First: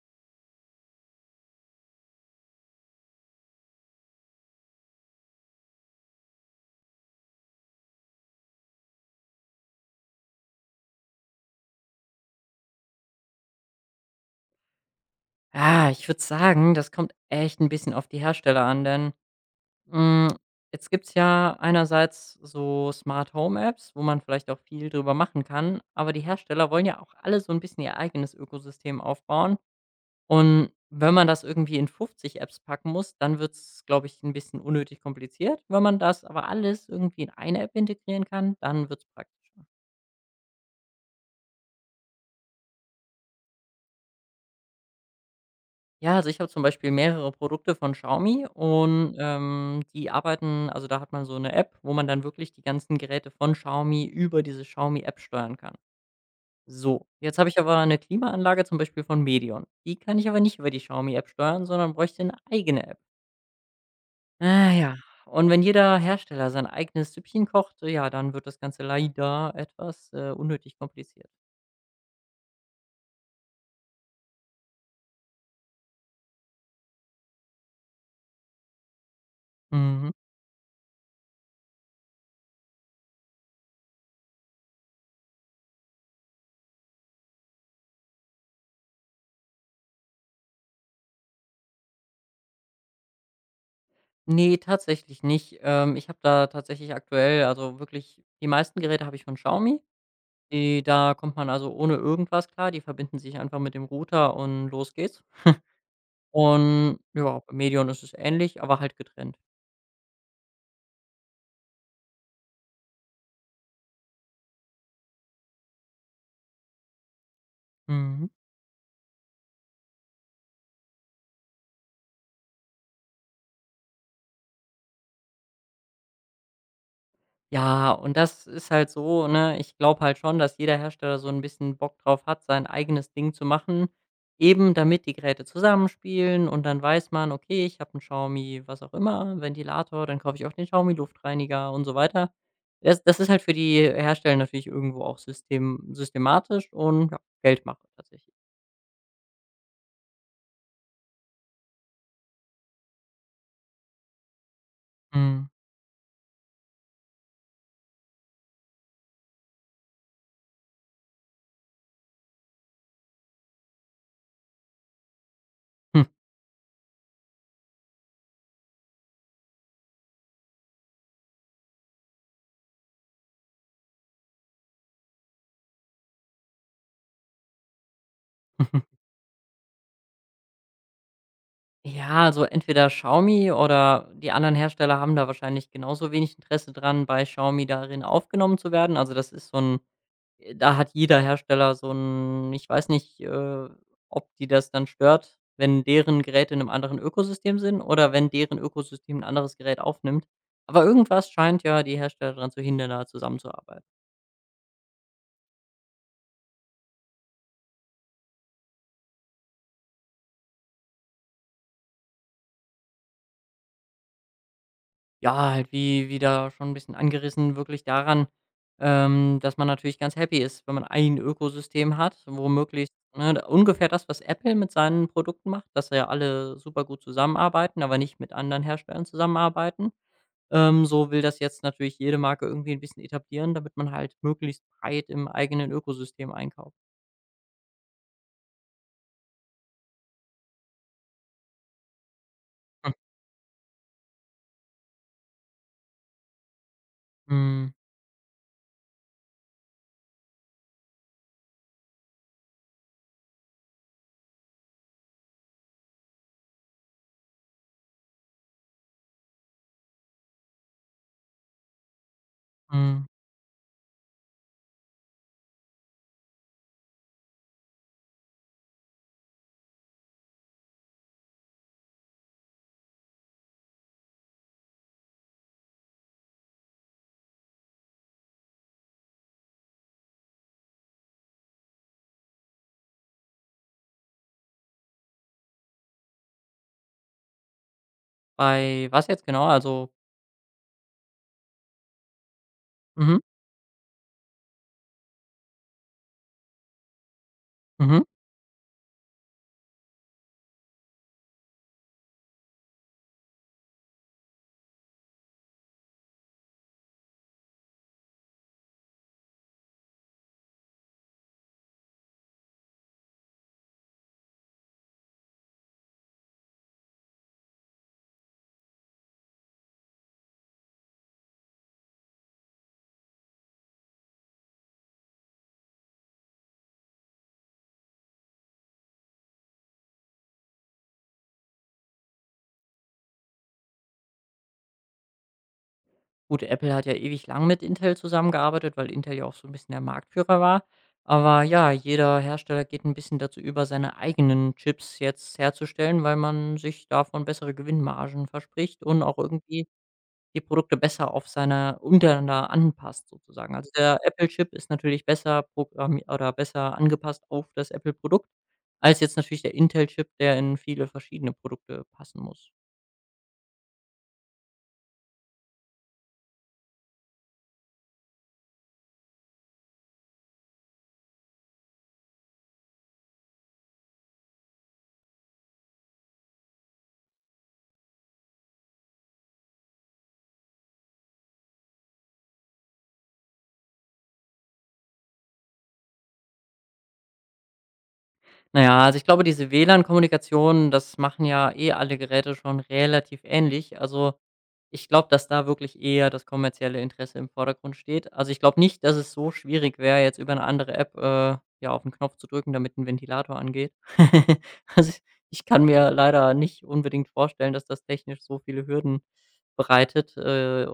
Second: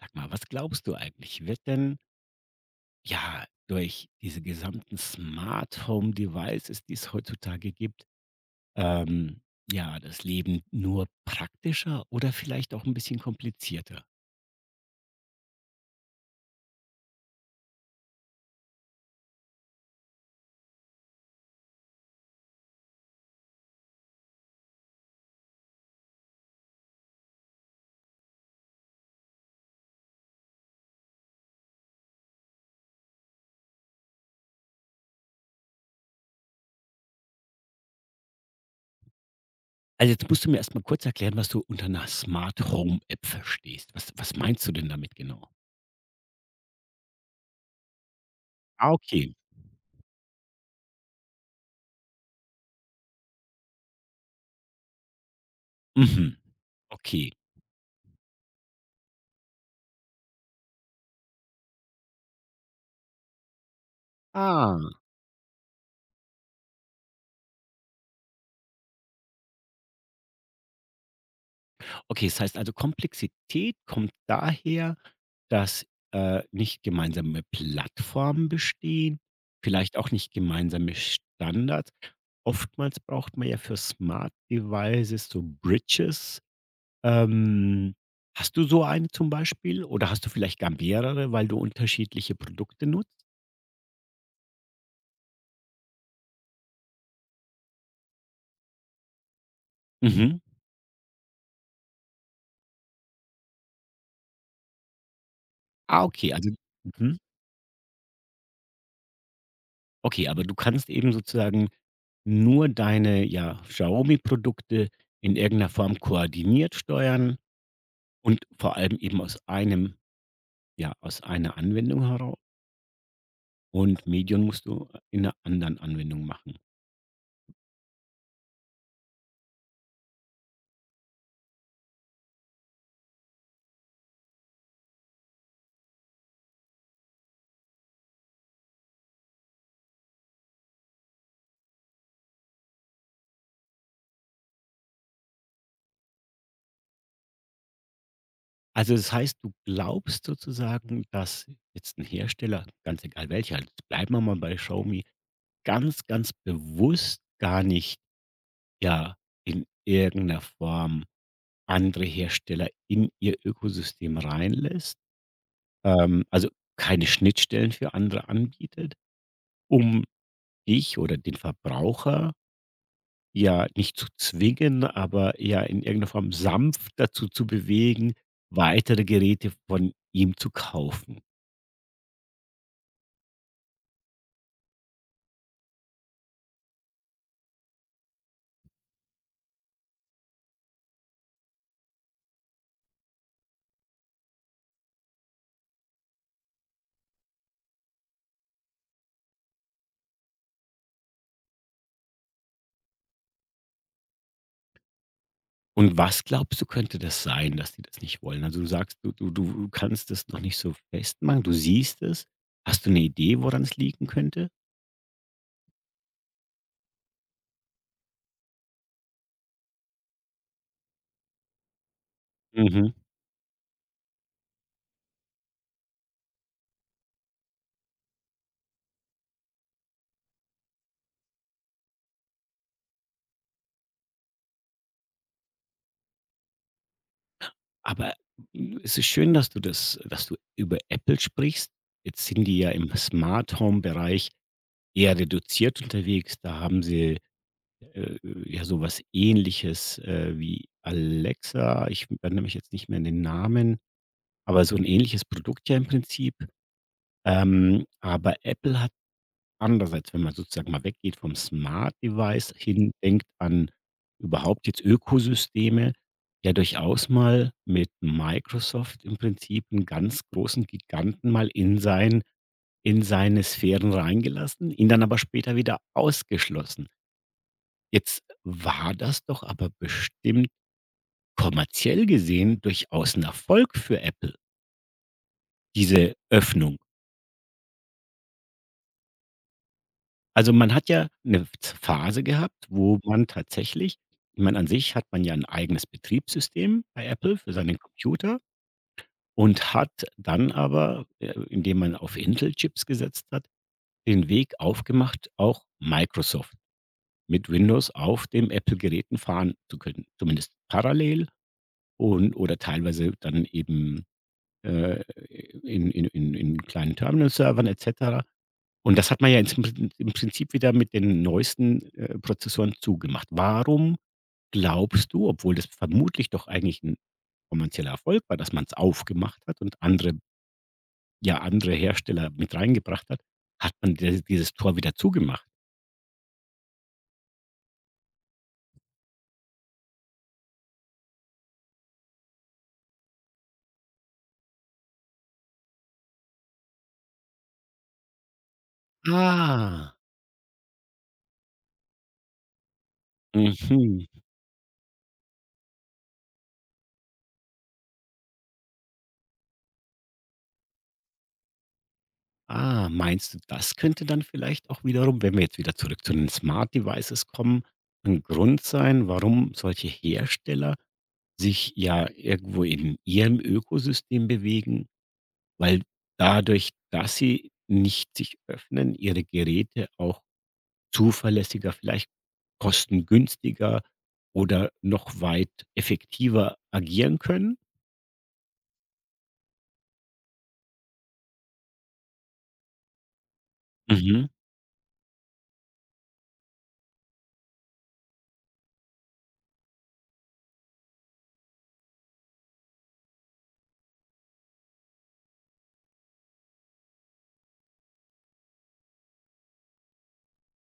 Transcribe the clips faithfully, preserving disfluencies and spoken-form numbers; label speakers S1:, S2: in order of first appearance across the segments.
S1: Sag mal, was glaubst du eigentlich? Wird denn, ja, durch diese gesamten Smart Home Devices, die es heutzutage gibt, ähm, ja, das Leben nur praktischer oder vielleicht auch ein bisschen komplizierter?
S2: Ah, ich würde sagen, das kommt echt ein bisschen auf die Hersteller an, denn, hm, jetzt gibt's ja einerseits so Smart Home Apps, wo man vielleicht auch viel drüber machen kann, aber die Hersteller wollen ja auch alle so ein bisschen ihr eigenes Ökosystem aufbauen. Und wenn man das irgendwie in fünfzig Apps packen muss, dann wird's, glaube ich, ein bisschen unnötig kompliziert. Wenn man das aber alles irgendwie in eine App integrieren kann, dann wird's praktischer.
S1: Also jetzt musst du mir erst mal kurz erklären, was du unter einer Smart Home App verstehst. Was was meinst du denn damit genau?
S2: Ja, also ich habe zum Beispiel mehrere Produkte von Xiaomi
S1: Ah,
S2: und,
S1: okay.
S2: ähm, die arbeiten also, da hat man so eine App, wo man dann wirklich die ganzen Geräte von Xiaomi über diese Xiaomi-App steuern kann.
S1: Mhm.
S2: So,
S1: Okay.
S2: jetzt habe ich aber eine Klimaanlage zum Beispiel von Medion. Die kann ich aber nicht über die Xiaomi-App steuern, sondern bräuchte eine eigene App. Ah
S1: Ah,
S2: ja, und wenn jeder Hersteller sein eigenes Süppchen kocht, ja, dann wird das Ganze leider etwas, äh, unnötig kompliziert.
S1: okay, das heißt also, Komplexität kommt daher dass, äh, nicht gemeinsame Plattformen bestehen, vielleicht
S2: Mhm.
S1: auch nicht gemeinsame Standards. Oftmals braucht man ja für Smart Devices so Bridges. Ähm, hast du so eine zum Beispiel oder hast du vielleicht gar mehrere, weil du unterschiedliche Produkte nutzt?
S2: Nee, tatsächlich nicht. Ähm, ich habe da tatsächlich aktuell also, wirklich die meisten Geräte habe ich von Xiaomi.
S1: Mhm.
S2: Die da kommt man also ohne irgendwas klar. Die verbinden sich einfach mit dem Router und los geht's.
S1: Ah, okay, also
S2: Und
S1: mhm.
S2: ja, bei Medion ist es ähnlich, aber halt getrennt.
S1: Okay, aber du kannst eben sozusagen nur deine, ja, Xiaomi-Produkte in irgendeiner Form koordiniert steuern
S2: Mhm.
S1: und vor allem eben aus einem, ja, aus einer Anwendung heraus, und Medium musst du in 'ner anderen Anwendung machen.
S2: Ja, und das ist halt so, ne? Ich glaube halt schon, dass jeder Hersteller so ein bisschen Bock drauf hat, sein eigenes Ding zu machen, eben damit die Geräte zusammenspielen und dann weiß man: „Okay, ich habe einen Xiaomi was auch immer, Ventilator, dann kaufe ich auch den Xiaomi Luftreiniger" und so weiter. Das das ist halt für die Hersteller natürlich irgendwo auch system systematisch und ja, Geldmache tatsächlich.
S1: Also, das heißt, du glaubst sozusagen, dass jetzt ein Hersteller, ganz egal welcher, jetzt bleiben wir mal bei Xiaomi,
S2: Mhm.
S1: ganz, ganz bewusst gar nicht, ja, in irgendeiner Form andere Hersteller in ihr Ökosystem reinlässt?
S2: Hm.
S1: Ähm, also keine Schnittstellen für andere anbietet, um dich oder den Verbraucher ja nicht zu zwingen, aber ja in irgendeiner Form sanft dazu zu bewegen, weitere Geräte von ihm zu kaufen.
S2: Ja, also entweder Xiaomi oder die anderen Hersteller haben da wahrscheinlich genauso wenig Interesse dran, bei Xiaomi darin aufgenommen zu werden. Also das ist so ein, äh, da hat jeder Hersteller so ein, ich weiß nicht, äh, ob die das dann stört, wenn deren Geräte in einem anderen Ökosystem sind oder wenn deren Ökosystem ein anderes Gerät aufnimmt. Aber irgendwas scheint ja die Hersteller daran zu hindern, da zusammenzuarbeiten.
S1: Und was glaubst du, könnte das sein, dass die das nicht wollen? Also du sagst, du, du, du kannst das noch nicht so festmachen, du siehst es. Hast du eine Idee, woran es liegen könnte?
S2: Ja, halt wie wie da schon ein bisschen angerissen, wirklich daran, ähm, dass man natürlich ganz happy ist, wenn man ein Ökosystem hat, wo möglichst ne, d ungefähr das, was Apple mit seinen Produkten macht, dass ja alle super gut zusammenarbeiten, aber nicht mit anderen Herstellern zusammenarbeiten. Ähm, so will das jetzt natürlich jede Marke irgendwie ein bisschen etablieren, damit man halt möglichst breit im eigenen Ökosystem einkauft.
S1: Aber es ist schön, dass du das dass du über Apple sprichst. Jetzt sind die ja
S2: Hm.
S1: im Smart-Home-Bereich eher reduziert unterwegs. Da haben sie,
S2: Mhm,
S1: äh, ja, sowas Ähnliches, äh, wie Alexa. Ich erinnere mich jetzt nicht mehr an den Namen, aber so ein ähnliches Produkt ja im Prinzip. Ähm, aber Apple andererseits, wenn man sozusagen mal weggeht vom Smart Device hin,
S2: mhm.
S1: denkt an überhaupt jetzt Ökosysteme, ja, durchaus mal mit Microsoft im Prinzip einen ganz großen Giganten mal in sein, in seine Sphären reingelassen, ihn dann aber später wieder ausgeschlossen. Jetzt war das doch aber bestimmt kommerziell gesehen durchaus ein Erfolg für Apple, diese Öffnung.
S2: Bei was jetzt genau? Also.
S1: Also, man hat ja eine Phase gehabt, wo
S2: Mhm,
S1: man tatsächlich, ich meine, an sich hat man ja ein eigenes Betriebssystem bei Apple für seinen
S2: mhm.
S1: Computer, und hat dann aber, äh, indem man auf Intel-Chips gesetzt hat, den Weg aufgemacht, auch Microsoft mit Windows auf dem Apple-Geräten fahren zu können, zumindest parallel und oder teilweise dann eben, äh, in in in in kleinen Terminal-Servern et cetera. Und das hat man ja jetzt im Prinzip wieder mit den neuesten, äh, Prozessoren zugemacht. Warum glaubst du, obwohl das vermutlich doch eigentlich ein kommerzieller Erfolg war, dass man es aufgemacht hat und andere, ja, andere Hersteller mit reingebracht hat, hat man di dieses Tor wieder zugemacht?
S2: Gut, Apple hat ja ewig lang mit Intel zusammengearbeitet, weil Intel ja auch so ein bisschen der Marktführer war. Aber ja, jeder Hersteller geht ein bisschen dazu über, seine eigenen Chips jetzt herzustellen, weil man sich davon bessere Gewinnmargen verspricht und auch irgendwie
S1: Ah,
S2: die Produkte besser auf seine untereinander anpasst sozusagen. Also, der
S1: mhm.
S2: Apple-Chip ist natürlich besser programmiert oder besser angepasst auf das Apple-Produkt als jetzt natürlich der Intel-Chip, der in viele verschiedene Produkte passen muss.
S1: Ah, meinst du, das könnte dann vielleicht auch wiederum, wenn wir jetzt wieder zurück zu den Smart Devices kommen, ein Grund sein, warum solche Hersteller sich ja irgendwo in ihrem Ökosystem bewegen, weil dadurch, dass sie nicht sich öffnen, ihre Geräte auch zuverlässiger, vielleicht kostengünstiger oder noch weit effektiver agieren können?
S2: Na ja, also ich glaube, diese W L A N-Kommunikation, das machen ja eh alle Geräte schon relativ ähnlich. Also,
S1: Mhm.
S2: ich glaube, dass da wirklich eher das kommerzielle Interesse im Vordergrund steht. Also, ich glaube nicht, dass es so schwierig wäre, jetzt über eine andere App, äh, ja, auf 'n Knopf zu drücken, damit ein Ventilator angeht. Also, ich ich kann mir leider nicht unbedingt vorstellen, dass das technisch so viele Hürden bereitet, äh,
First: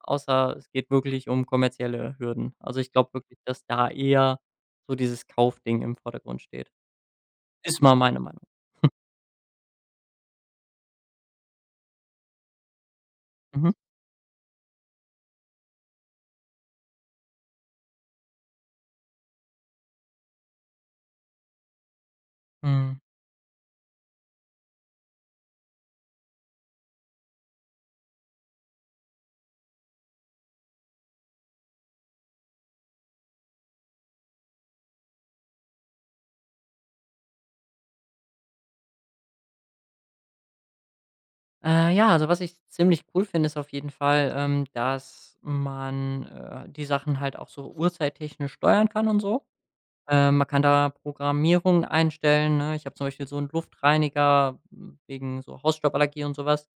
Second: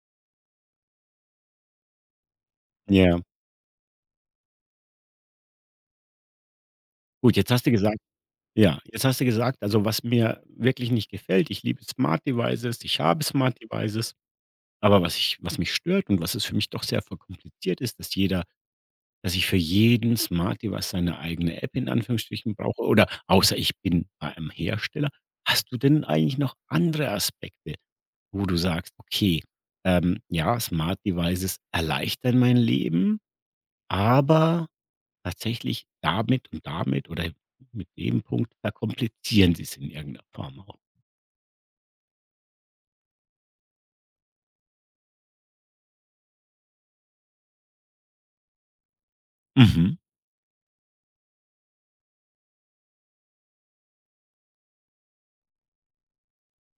S2: außer es geht wirklich um kommerzielle Hürden. Also, ich glaube
S1: Ja.
S2: wirklich, dass da eher so dieses Kaufding im Vordergrund steht.
S1: Gut, jetzt hast du
S2: Ist mal
S1: gesagt,
S2: meine Meinung.
S1: ja, jetzt hast du gesagt, also, was mir wirklich nicht gefällt, ich liebe Smart Devices, ich habe Smart
S2: Mhm.
S1: Devices, aber was ich was mich stört und was es für mich doch sehr verkompliziert ist, dass jeder, dass ich für jeden Smart Device seine eigene App in Anführungsstrichen brauche
S2: Mhm.
S1: oder außer ich bin bei einem Hersteller. Hast du denn eigentlich noch andere Aspekte, wo du sagst: „Okay, ähm, ja, Smart Devices erleichtern mein Leben, aber tatsächlich damit und damit oder mit dem Punkt verkomplizieren sie es in irgendeiner Form auch?“
S2: Äh, ja, also, was ich ziemlich cool finde, ist auf jeden Fall, ähm, dass man, äh, die Sachen halt auch so uhrzeittechnisch steuern kann und so.
S1: Mhm.
S2: Ähm, man kann da Programmierungen einstellen, ne? Ich habe zum Beispiel so einen Luftreiniger w wegen so Hausstauballergie und sowas.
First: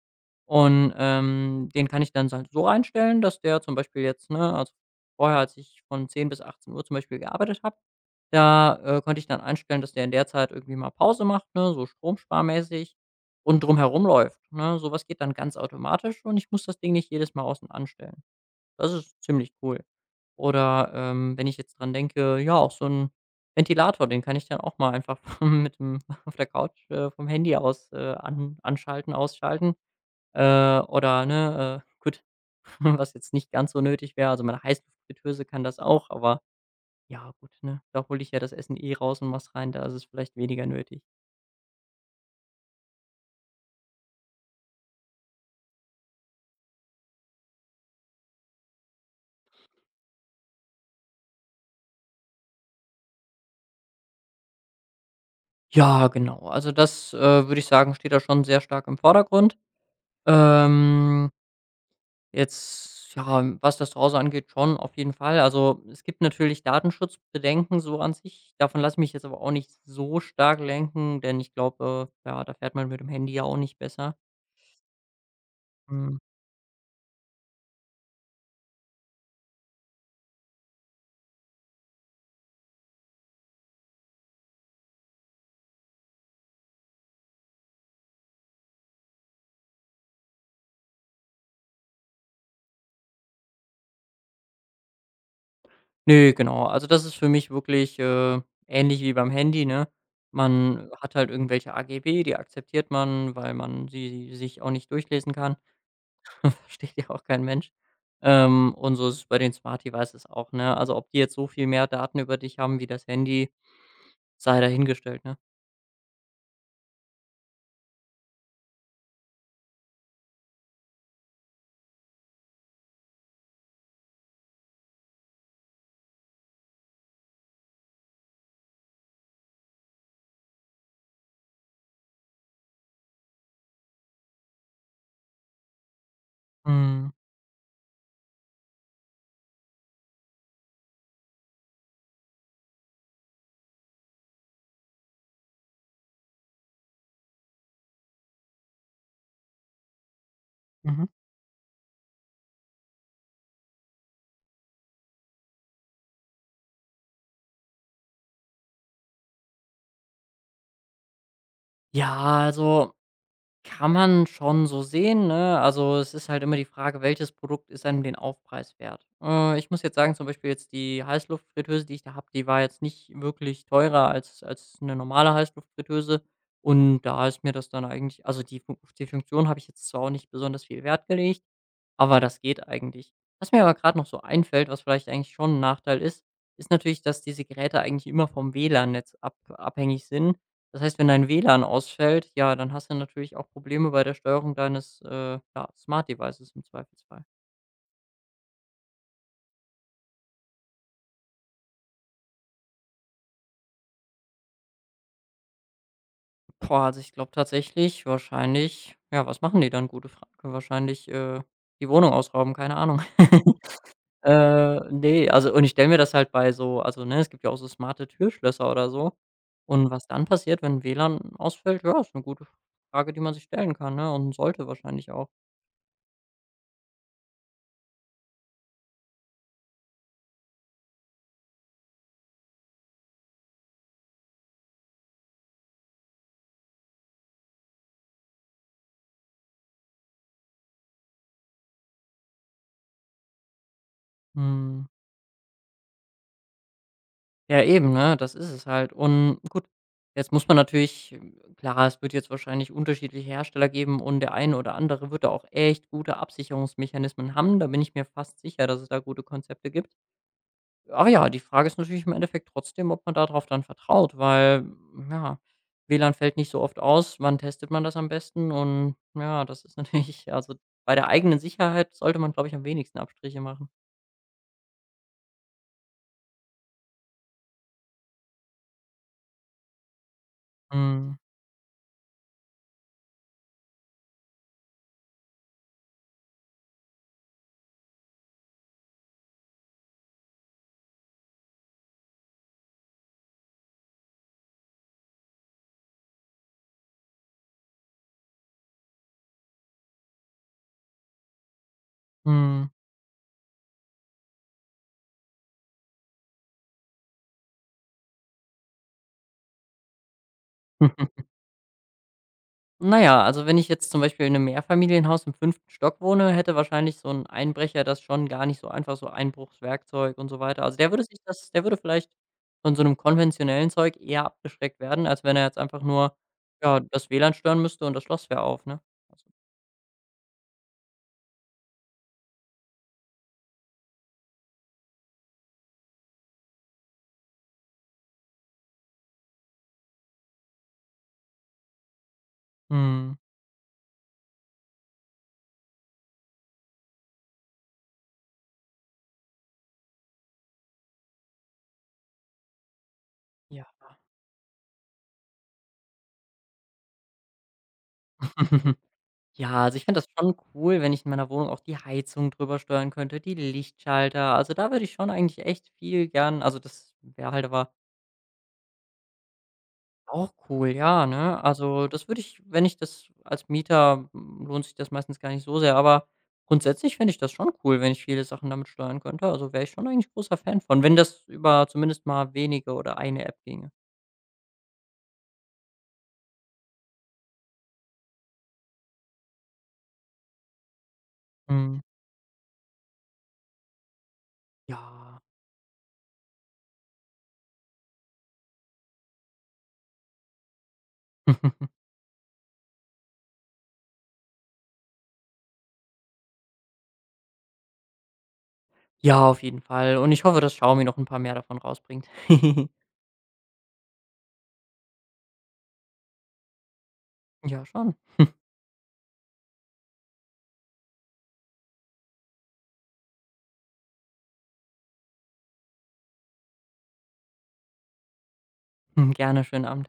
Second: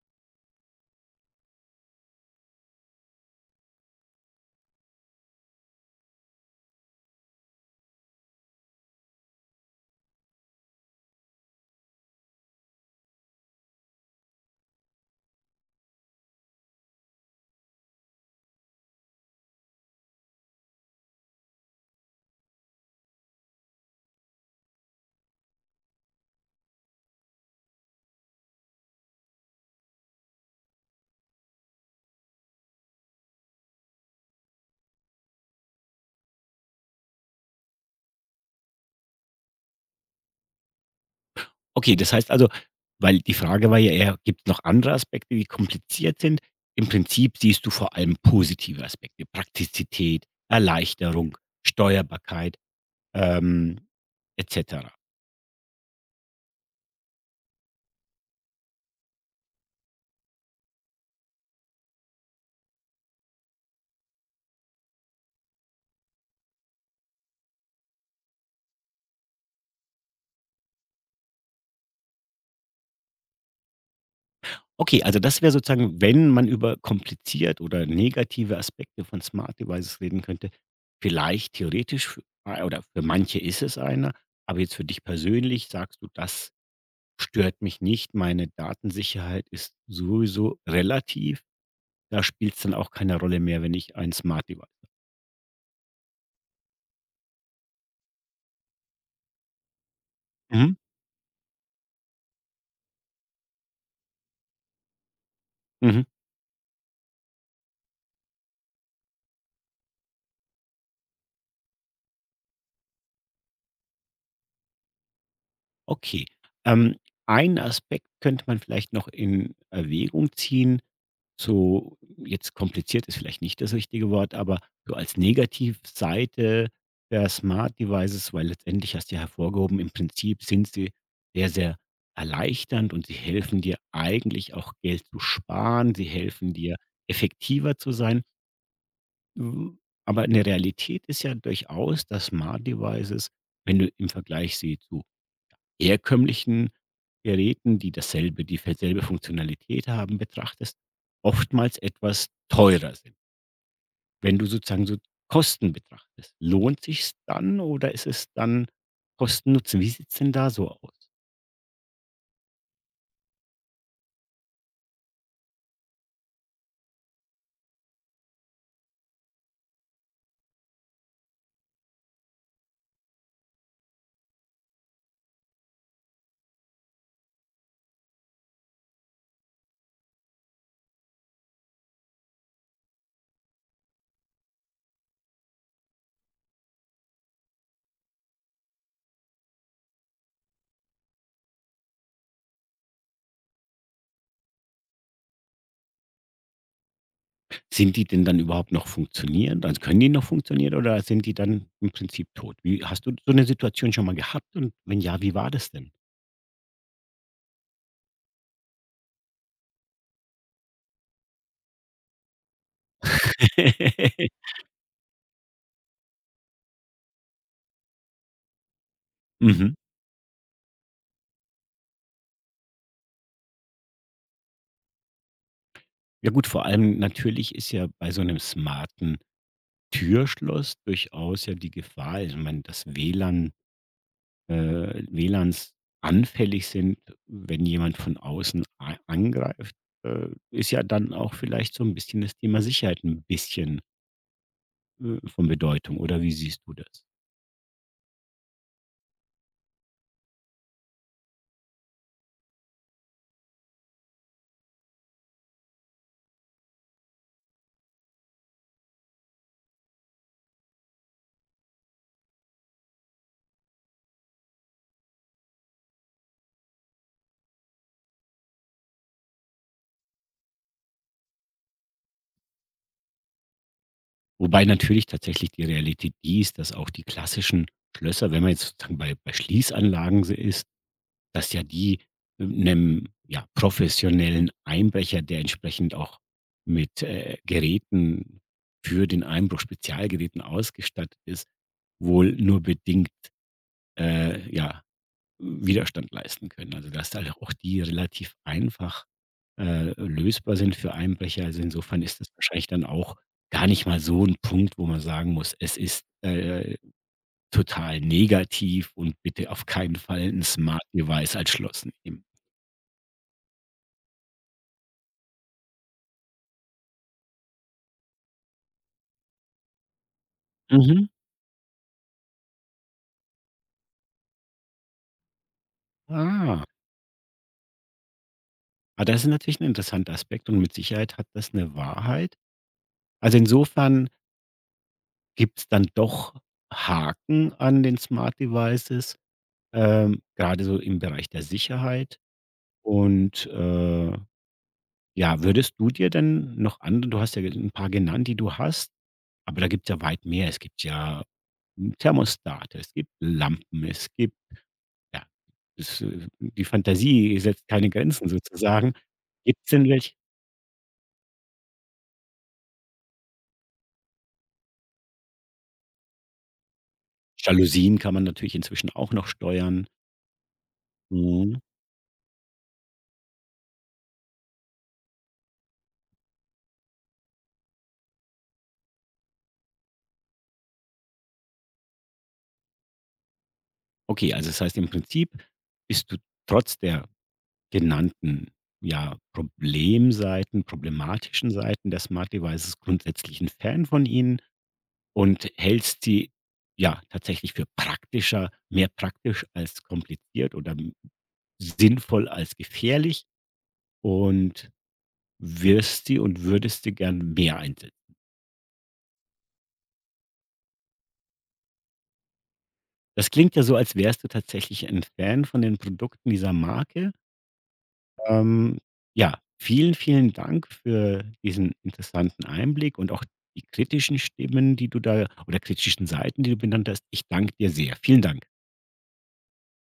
S2: Und, ähm, den kann ich dann halt so einstellen, dass der zum Beispiel jetzt, ne also, vorher, als ich von zehn bis achtzehn Uhr zum Beispiel gearbeitet habe. Da, äh, konnte ich dann einstellen, dass der in der Zeit irgendwie mal Pause macht, ne, so stromsparmäßig und drumherum läuft, ne? So geht dann ganz automatisch und ich muss das Ding nicht jedes Mal außen anstellen. Das ist ziemlich cool. Oder, ähm, wenn ich jetzt dran denke, ja, auch so ein Ventilator, den kann ich dann auch mal einfach mit dem auf der Couch, äh, vom Handy aus, äh, an anschalten, ausschalten. Äh, oder, ne, äh, gut, was jetzt nicht ganz so nötig wäre, also meine Heißluftfritteuse kann das auch, aber ja, gut, ne? Da hole ich ja das Essen eh raus und mache rein, da ist es vielleicht weniger nötig.
S1: Okay, das heißt also, weil die Frage war ja eher, gibt es noch andere Aspekte, die kompliziert sind? Im Prinzip siehst du vor allem positive Aspekte, Praktizität, Erleichterung, Steuerbarkeit, ähm, et cetera.
S2: Ja, genau. Also das, äh, würde ich sagen, steht da schon sehr stark im Vordergrund. Ähm, Jetzt, ja, was das Zuhause angeht, schon auf jeden Fall. Also, es gibt natürlich Datenschutzbedenken so an sich. Davon lasse ich mich jetzt aber auch nicht so stark lenken, denn ich glaube, äh, ja, da fährt man mit dem Handy ja auch nicht besser.
S1: Okay, also das wäre sozusagen, wenn man über kompliziert oder negative Aspekte von Smart Devices reden könnte, vielleicht theoretisch f ah, oder für manche ist es einer, aber jetzt für dich persönlich sagst du: „Das stört mich nicht, meine Datensicherheit ist sowieso relativ.“ Da spielt es dann auch keine Rolle mehr, wenn ich ein Smart Device
S2: Ne, genau. Also, das ist für mich wirklich, äh, ähnlich wie beim Handy, ne?
S1: mhm,
S2: Man hat halt irgendwelche A G B, die akzeptiert man, weil man sie sich auch nicht durchlesen kann.
S1: mhm,
S2: Versteht ja auch kein Mensch. Ähm, und so ist es bei den Smart Devices auch, ne? Also, ob die jetzt so viel mehr Daten über dich haben wie das Handy, sei dahingestellt, ne?
S1: okay. Ähm, einen Aspekt könnte man vielleicht noch in Erwägung ziehen, so, jetzt kompliziert ist vielleicht nicht das richtige Wort, aber so als Negativseite der Smart Devices, weil letztendlich hast du ja hervorgehoben, im Prinzip sind sie sehr, sehr erleichternd, und sie helfen dir eigentlich auch Geld zu sparen. Sie helfen dir,
S2: Mhm.
S1: effektiver zu sein. Hm, aber eine Realität ist ja durchaus, dass Smart Devices, wenn du im Vergleich sie zu herkömmlichen Geräten, die dasselbe die selbe Funktionalität haben, betrachtest,
S2: Mhm.
S1: oftmals etwas teurer sind. Wenn du sozusagen so Kosten betrachtest, lohnt sich's dann oder ist es dann Kosten-Nutzen? Wie sieht's denn da so aus?
S2: Ja, also kann man schon so sehen, ne? Also, es ist halt immer die Frage, welches Produkt ist einem den Aufpreis wert? Äh, ich muss jetzt sagen, zum Beispiel jetzt die Heißluftfritteuse, die ich da habe, die war jetzt nicht wirklich teurer als als eine normale Heißluftfritteuse, und da ist mir das dann eigentlich also, die Fun die Funktion habe ich jetzt zwar auch nicht besonders viel Wert gelegt, aber das geht eigentlich. Was mir aber gerade noch so einfällt, was vielleicht eigentlich schon ein Nachteil ist, ist natürlich, dass diese Geräte eigentlich immer vom W L A N-Netz ab abhängig sind. Das heißt, wenn dein W L A N ausfällt, ja, dann hast du natürlich auch Probleme bei der Steuerung deines, äh, ja, Smart Devices im Zweifelsfall.
S1: Sind die denn dann überhaupt noch funktionieren? Also, können die noch funktionieren oder sind die dann im Prinzip tot? Wie hast du so eine Situation schon mal gehabt und wenn ja, wie war das denn?
S2: Boah, also, ich glaube tatsächlich wahrscheinlich ja, was machen die dann? Gute Frage. Wahrscheinlich, äh, die Wohnung ausrauben, keine Ahnung. Äh, ne, also, und ich stelle mir das halt bei so also, ne, es gibt ja auch so smarte Türschlösser oder so.
S1: Mhm.
S2: Und was dann passiert, wenn W L A N ausfällt, ja, ist eine gute Frage, die man sich stellen kann, ne, und sollte wahrscheinlich auch.
S1: Ja gut, vor allem natürlich ist ja bei so einem smarten Türschloss durchaus ja die Gefahr, also, ich meine, dass W L A N äh, W L A Ns anfällig sind, wenn jemand von außen a angreift, äh, ist ja dann auch vielleicht so ein bisschen das Thema Sicherheit ein bisschen,
S2: Mhm.
S1: äh, von Bedeutung, oder wie siehst du das?
S2: Ja, eben, ne, das ist es halt. Und gut, jetzt muss man natürlich ähm, klar, es wird jetzt wahrscheinlich unterschiedliche Hersteller geben und der eine oder andere wird da auch echt gute Absicherungsmechanismen haben. Da bin ich mir fast sicher, dass es da gute Konzepte gibt. Aber ja, die Frage ist natürlich im Endeffekt trotzdem, ob man darauf dann vertraut, weil, ja, W L A N fällt nicht so oft aus. Wann testet man das am besten? Und ja, das ist natürlich also bei der eigenen Sicherheit sollte man, glaube ich, am wenigsten Abstriche machen.
S1: Wobei natürlich tatsächlich die Realität die ist, dass auch die klassischen Schlösser, wenn man jetzt sozusagen bei bei Schließanlagen s ist,
S2: Mhm,
S1: dass ja die 'nem, ja, professionellen Einbrecher, der entsprechend auch mit, äh, Geräten für den Einbruch Spezialgeräten ausgestattet ist, wohl nur bedingt, äh, ja, Widerstand leisten können. Also, dass da auch die relativ einfach, äh, lösbar sind für Einbrecher. Also, insofern ist das wahrscheinlich
S2: mhm.
S1: dann auch gar nicht mal so ein Punkt, wo man sagen muss, es ist, äh, total negativ und bitte auf keinen Fall ein Smart Device als Schloss nehmen.
S2: Na ja, also wenn ich jetzt zum Beispiel in einem Mehrfamilienhaus im fünften Stock wohne, hätte wahrscheinlich so ein Einbrecher das schon gar nicht so einfach so Einbruchswerkzeug und so weiter. Also, der würde
S1: Mhm.
S2: sich das der würde vielleicht von so einem konventionellen Zeug eher abgeschreckt werden, als wenn er jetzt einfach nur,
S1: Ah.
S2: ja, das W L A N stören müsste und das Schloss wäre auf, ne?
S1: Ah, das
S2: Also,
S1: ist natürlich 'n interessanter Aspekt und mit Sicherheit hat das 'ne Wahrheit. Also, insofern gibt's dann doch Haken an den Smart Devices, ähm, grade so im Bereich der Sicherheit.
S2: mhm,
S1: Und, äh, ja, würdest du dir denn noch andere, du hast ja ge 'n paar genannt, die du hast, aber da gibt's ja weit mehr. Es gibt ja Thermostate, es gibt
S2: ja.
S1: Lampen, es gibt, ja, es, äh die Fantasie setzt keine Grenzen sozusagen.
S2: Ja,
S1: Gibt's
S2: also ich
S1: denn
S2: fände das
S1: welche
S2: schon cool, wenn ich in meiner Wohnung auch die Heizung drüber steuern könnte, die Lichtschalter. Also, da würde ich schon eigentlich echt viel gern, also das wäre halt aber.
S1: Jalousien kann man natürlich inzwischen auch noch steuern.
S2: Auch cool, ja, ne?
S1: Mhm.
S2: Also, das würde ich wenn ich das als Mieter, hm, lohnt sich das meistens gar nicht so sehr, aber grundsätzlich fände ich das schon cool, wenn ich viele Sachen damit steuern könnte. Also, wäre ich schon eigentlich großer Fan von, wenn das über zumindest mal wenige oder eine App ginge.
S1: Okay, also das heißt im Prinzip bist du trotz der genannten, ja, Problemseiten, problematischen
S2: Mhm.
S1: Seiten der Smart Devices grundsätzlich ein Fan von ihnen
S2: Ja.
S1: und hältst sie, ja, tatsächlich für praktischer, mehr praktisch als kompliziert oder m sinnvoll als gefährlich, und wirst sie und würdest sie gern mehr einsetzen.
S2: Ja, auf jeden Fall. Und ich hoffe, dass Xiaomi noch ein paar mehr davon rausbringt.
S1: Das klingt ja so, als wärst du tatsächlich ein Fan von den Produkten dieser Marke.
S2: Ja, schon.
S1: Ähm, ja, vielen, vielen Dank für diesen interessanten Einblick und auch die kritischen Stimmen, die du da oder kritischen Seiten, die du benannt hast. Ich danke dir sehr. Vielen Dank.
S2: Gerne, schönen Abend.